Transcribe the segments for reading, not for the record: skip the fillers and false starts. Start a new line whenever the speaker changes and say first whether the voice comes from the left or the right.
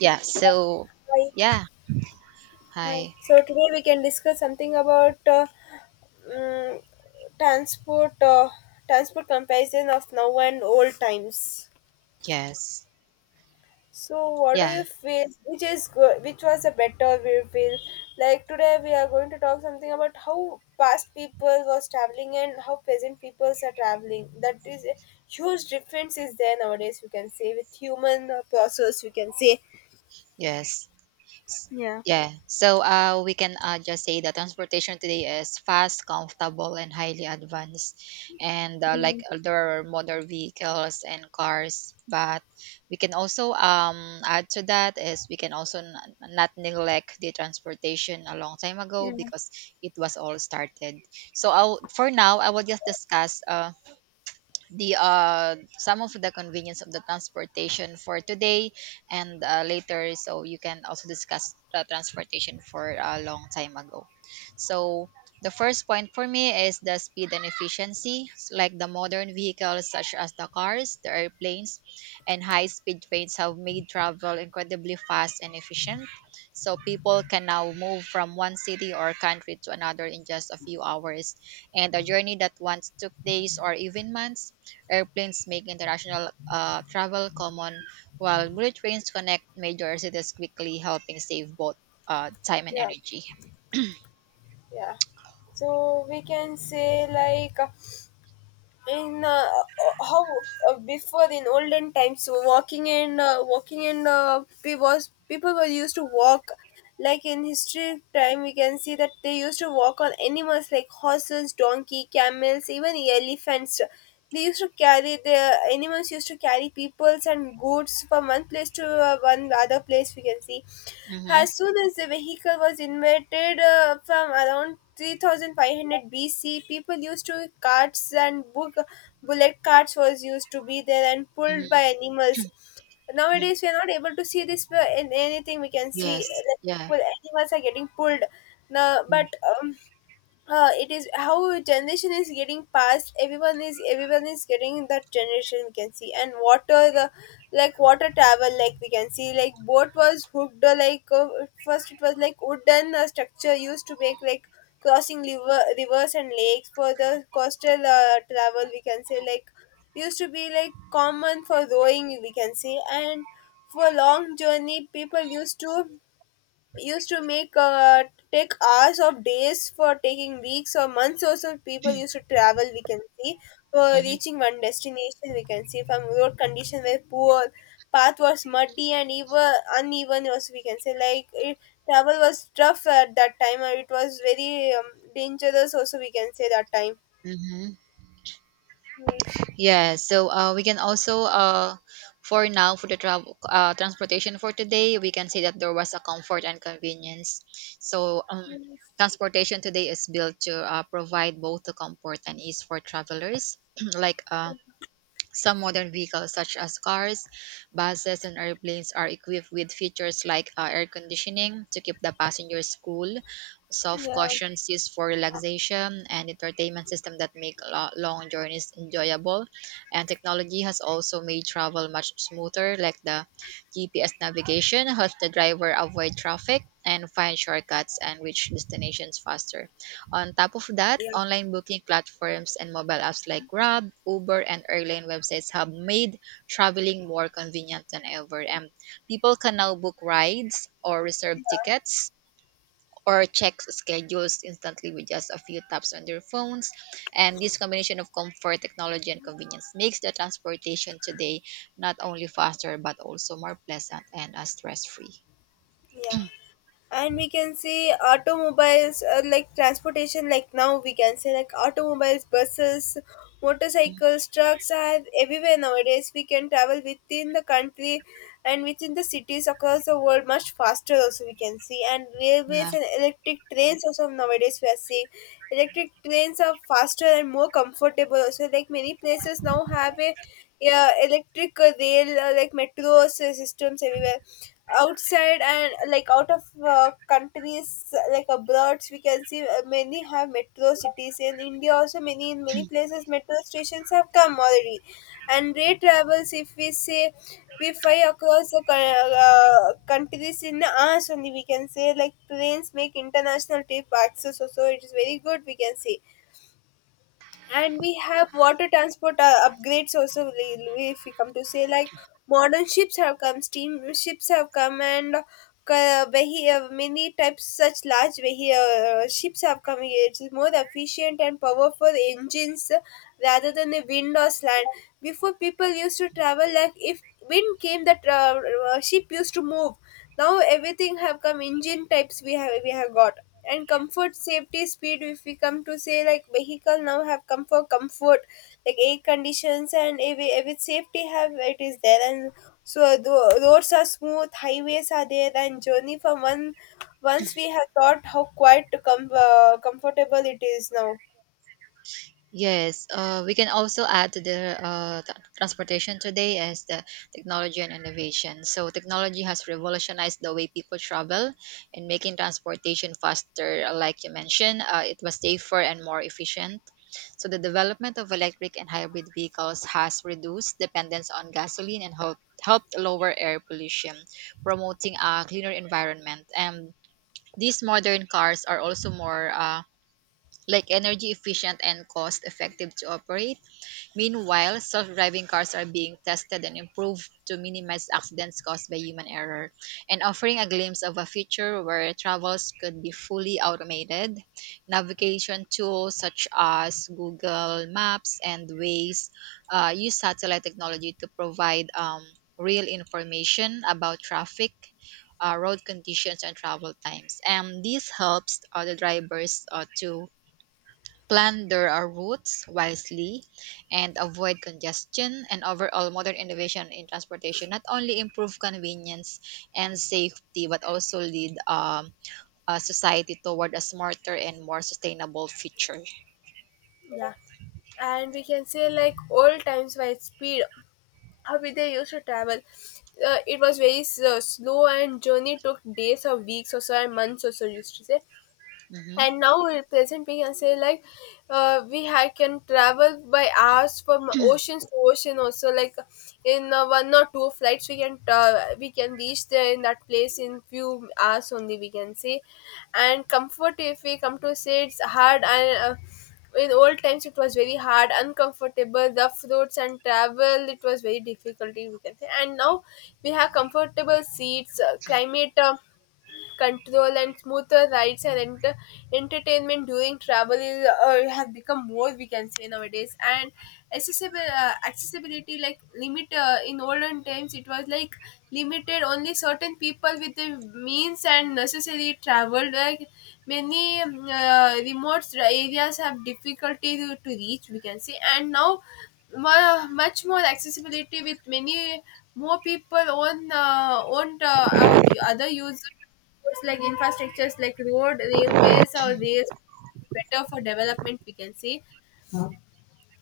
right: Yeah, so
left: Hi,
right: yeah,
left: hi.
right: hi.
left: So today we can discuss something about mm, transport, transport comparison of now and old times.
right: Yes.
left: So what do
right: Yeah,
left: you feel? Which is good? Which was a better? We feel like today we are going to talk something about how past people was traveling and how present peoples are traveling. That is a huge difference is there nowadays. We can say with human process. We can say
right: yes.
left: yeah,
right: Yeah. So we can just say that transportation today is fast, comfortable and highly advanced and there are motor vehicles and cars, but we can also add to that is we can also not neglect the transportation a long time ago because it was all started. So for now I will just discuss the some of the convenience of the transportation for today and later so you can also discuss the transportation for a long time ago. So the first point for me is the speed and efficiency, like the modern vehicles such as the cars, the airplanes and high speed trains have made travel incredibly fast and efficient. So people can now move from one city or country to another in just a few hours, and a journey that once took days or even months. Airplanes make international travel common, while bullet trains connect major cities quickly, helping save both time and
left: yeah,
right: energy.
left: yeah. So we can say like. In How before in olden times walking in walking in pe- was people were used to walk, like in history time we can see that they used to walk on animals like horses, donkey, camels, even elephants. They used to carry, the animals used to carry peoples and goods from one place to one other place, we can see.
right: Mm-hmm.
left: As soon as the vehicle was invented, from around 3500 BC, people used to carts and book, bullet carts was used to be there and pulled
right: Mm-hmm.
left: by animals. Nowadays we are not able to see this in anything, we can see.
right: Yes.
left: Like,
right: Yeah.
left: pull, animals are getting pulled. Now, but it is how generation is getting passed, everyone is getting that generation, we can see. And water the, like water travel, like we can see, like boat was hooked, first it was like wooden structure used to make, like crossing river, rivers and lakes, for the coastal travel we can say, like used to be like common for rowing we can say, and for long journey people used to make, take hours of days, for taking weeks or months or some people used to travel we can see, for
right: Mm-hmm.
left: reaching one destination we can see. From road condition were poor, path was muddy and even uneven also we can say, like it, travel was tough at that time and it was very dangerous also we can say, that time.
right: Mm-hmm.
left: Yes,
right: Yeah. So we can also for now for the travel transportation for today, we can say that there was a comfort and convenience. So um,
left: yes,
right: Transportation today is built to provide both the comfort and ease for travelers, like some modern vehicles, such as cars, buses, and airplanes, are equipped with features like air conditioning to keep the passengers cool, soft
left: yeah,
right: cushions used for relaxation, and entertainment system that make long journeys enjoyable. And technology has also made travel much smoother, like the GPS navigation helps the driver avoid traffic and find shortcuts and reach destinations faster. On top of that,
left: yeah,
right: online booking platforms and mobile apps like Grab, Uber, and airline websites have made traveling more convenient than ever. And people can now book rides or reserve tickets or check schedules instantly with just a few taps on their phones. And this combination of comfort, technology, and convenience makes the transportation today not only faster but also more pleasant and stress free.
left: yeah. And we can see automobiles, like transportation, like now we can say, like automobiles, buses, motorcycles, trucks are everywhere nowadays. We can travel within the country and within the cities across the world much faster also we can see. And railways and electric trains also nowadays we are seeing, electric trains are faster and more comfortable also. Like many places now have a, yeah, electric rail, like metro systems everywhere outside, and like out of countries like abroads we can see. Many have metro cities in india also, many in many places metro stations have come already. And rail travels if we say, we fly across the countries in us only we can say, like trains make international trip access also, it is very good we can say. And we have water transport upgrades also, if we come to say, like modern ships have come, steam ships have come, and many types such large ships have come here, it is more efficient and powerful engines rather than the wind or slant. Before people used to travel, like if wind came that, ship used to move, now everything have come, engine types we have got. And comfort, safety, speed. If we come to say, like vehicle now have come for comfort, like air conditions and every safety have, it is there. And so the roads are smooth, highways are there, and journey from one once we have thought, how quite comfortable it is now.
right: Yes, we can also add to the transportation today as the technology and innovation. So technology has revolutionized the way people travel and making transportation faster, like you mentioned, it was safer and more efficient. So the development of electric and hybrid vehicles has reduced dependence on gasoline and helped lower air pollution, promoting a cleaner environment. And these modern cars are also more like energy efficient and cost effective to operate. Meanwhile, self driving cars are being tested and improved to minimize accidents caused by human error and offering a glimpse of a future where travels could be fully automated. Navigation tools such as Google Maps and Waze use satellite technology to provide real information about traffic. Road conditions and travel times, and this helps the drivers to plan their routes wisely and avoid congestion. And overall modern innovation in transportation not only improve convenience and safety but also lead society toward a smarter and more sustainable future.
left: Yeah. And we can say like old times by speed, how we they used to travel, it was very slow and journey took days or weeks or so and months or so used to say.
right: Mhm.
left: And now at present we can say, like can travel by hours from oceans to ocean also, like in one or two flights we can, we can reach there in that place in few hours only we can say. And comfort if we come to say, it's hard and in old times it was very hard, uncomfortable, rough roads and travel, it was very difficult we can say. And now we have comfortable seats, climate control and smoother rides, and entertainment during travel is, has become more we can say nowadays. And accessible, accessibility, like limit, in olden times it was like limited only certain people with the means and necessary traveled, like many remote areas have difficulty to reach we can say. And now much more accessibility with many more people own the other users, like infrastructures like road, railways or rails, better for development we can say.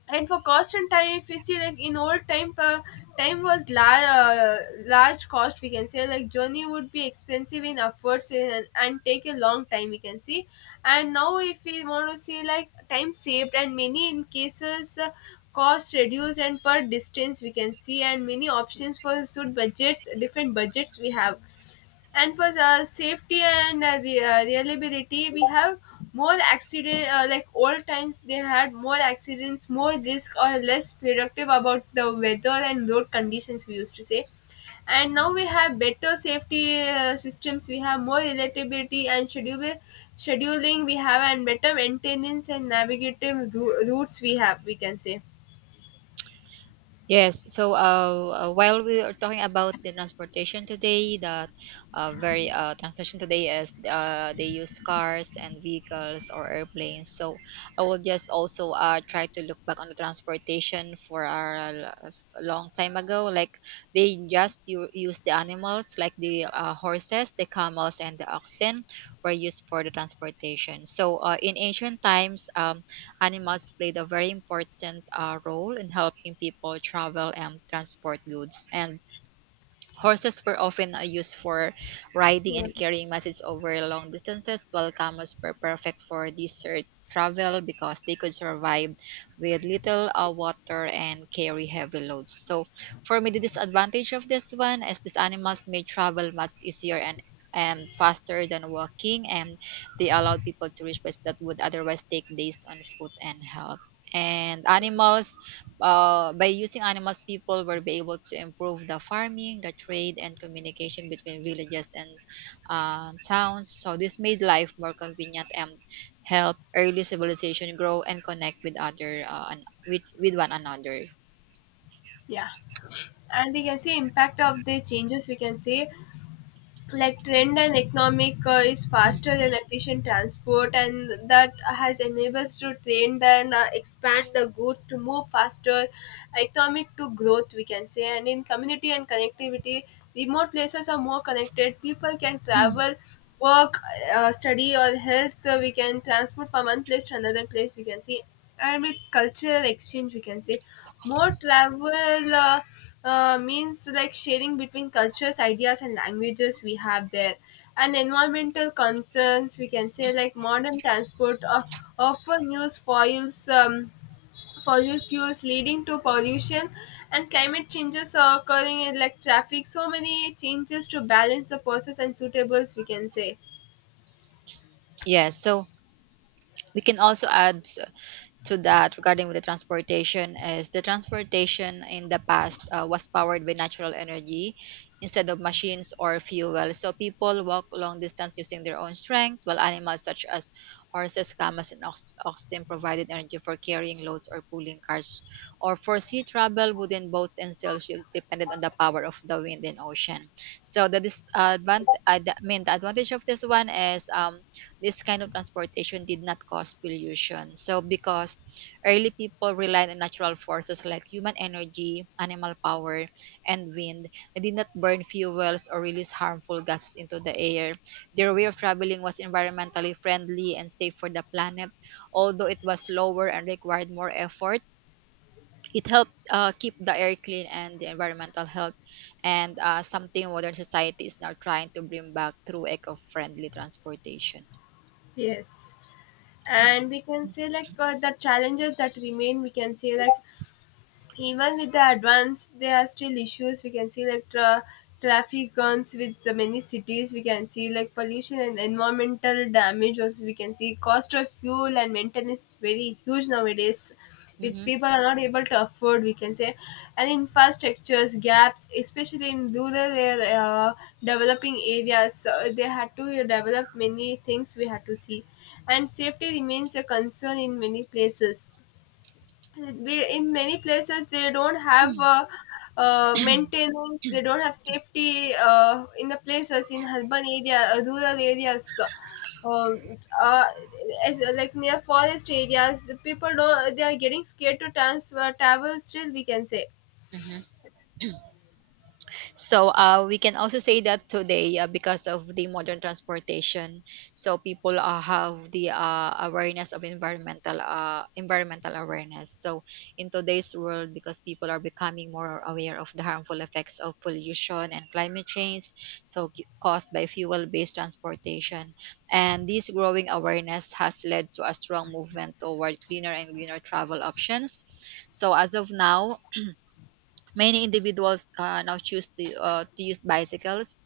left: And for cost and time, if you see like in old time, time was large, large cost we can say, like journey would be expensive in efforts, and take a long time we can see. And now if we want to see, like time saved and many in cases, cost reduced and per distance we can see, and many options for suit budgets, different budgets we have. And for the safety and the reliability we have more accident, like old times they had more accidents, more risk, or less productive about the weather and road conditions we used to say. And now we have better safety systems, we have more relatability and schedule scheduling we have, and better maintenance and navigative routes we have we can say.
right: Yes, so while we are talking about the transportation today, that very transportation today is they use cars and vehicles or airplanes. So I will just also try to look back on the transportation for our a long time ago. Like they just use the animals, like the horses, the camels, and the oxen were used for the transportation. So in ancient times, animals played a very important role in helping people travel and transport goods, and horses were often used for riding
left: Yeah,
right: and carrying messages over long distances, while camels were perfect for desert travel because they could survive with little water and carry heavy loads. So, for me, the disadvantage of this one is these animals made travel much easier and faster than walking, and they allowed people to reach places that would otherwise take days on foot and help. And animals by using animals, people will be able to improve the farming, the trade, and communication between villages and towns. So this made life more convenient and helped early civilization grow and connect with other with one another.
left: yeah. And we can see impact of the changes we can say, like trend and economic is faster than efficient transport, and that has enables to trend and expand the goods to move faster, economic to growth we can say. And in community and connectivity, remote places are more connected, people can travel, work, study or health, we can transport from one place to another place we can see. And with cultural exchange we can say, more travel, means like sharing between cultures, ideas, and languages we have there. And environmental concerns, we can say like modern transport, often use foils, fossil fuels, leading to pollution, and climate changes are occurring in like traffic. So many changes to balance the process and suitables, we can say.
right: Yes, so we can also add to that regarding with the transportation is the transportation in the past was powered by natural energy instead of machines or fuel. So people walk long distance using their own strength, while animals such as horses, camels and oxen provided energy for carrying loads or pulling cars, or for sea travel wooden boats and sail depended on the power of the wind and ocean. So the disadvantage mean the advantage of this one is this kind of transportation did not cause pollution. So, because early people relied on natural forces like human energy, animal power, and wind, they did not burn fuels or release harmful gases into the air. Their way of traveling was environmentally friendly and safe for the planet, although it was slower and required more effort. It helped keep the air clean and the environmental health, and something modern society is now trying to bring back through eco friendly transportation.
left: Yes. And we can say like, the challenges that remain, we can say, like even with the advance, there are still issues. We can see like traffic guns with the many cities. We can see like pollution and environmental damage. Also, we can see cost of fuel and maintenance is very huge nowadays, which
right: Mhm.
left: people are not able to afford. We can say, and infrastructures gaps, especially in rural area, developing areas, so they had to develop many things. We had to see, and safety remains a concern in many places, we, in many places they don't have maintenance, they don't have safety in the places in urban area, rural areas. So, um, uh, as, like near forest areas the people don't, they are getting scared to transfer travel still we can say.
right: Mhm. So we can also say that today, because of the modern transportation, so people have the awareness of environmental environmental awareness. So in today's world, because people are becoming more aware of the harmful effects of pollution and climate change, so caused by fuel-based transportation, and this growing awareness has led to a strong movement toward cleaner and greener travel options. So as of now, many individuals now choose to use bicycles,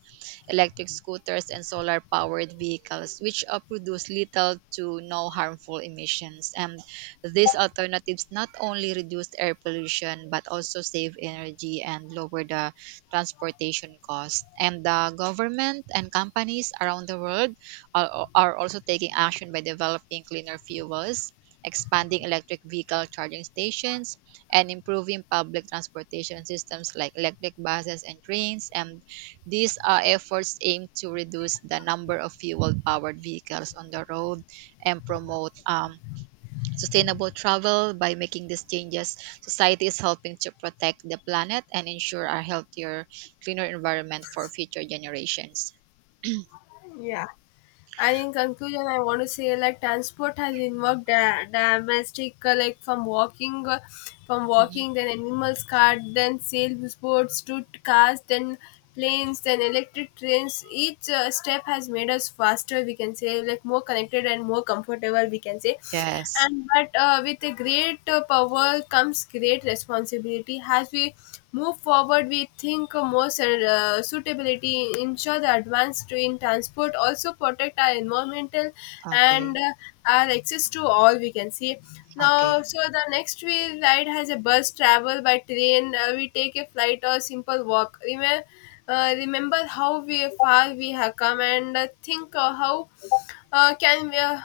right: electric scooters, and solar powered vehicles, which produce little to no harmful emissions. And these alternatives not only reduce air pollution but also save energy and lower the transportation cost. And the government and companies around the world are also taking action by developing cleaner fuels. Expanding electric vehicle charging stations and improving public transportation systems like electric buses and trains. And these efforts aim to reduce the number of fuel powered vehicles on the road and promote sustainable travel. By making these changes, society is helping to protect the planet and ensure a healthier, cleaner environment for future generations.
left: Yeah. And in conclusion, I want to say like transport has involved domestic, like from walking,
right: Mhm.
left: then animals cart, then sailboats to cars, then planes, then electric trains. Each step has made us faster. We can say, like more connected and more comfortable. We can say,
right: Yes.
left: and but with a great power comes great responsibility. As we move forward, we think more suitability, ensure the advanced in transport, also protect our environmental and
right: Okay.
left: our access to all we can see. Now,
right: Okay.
left: so the next we ride has a bus, travel by train. We take a flight or simple walk. Remember, remember how we far we have come, and think, how can we.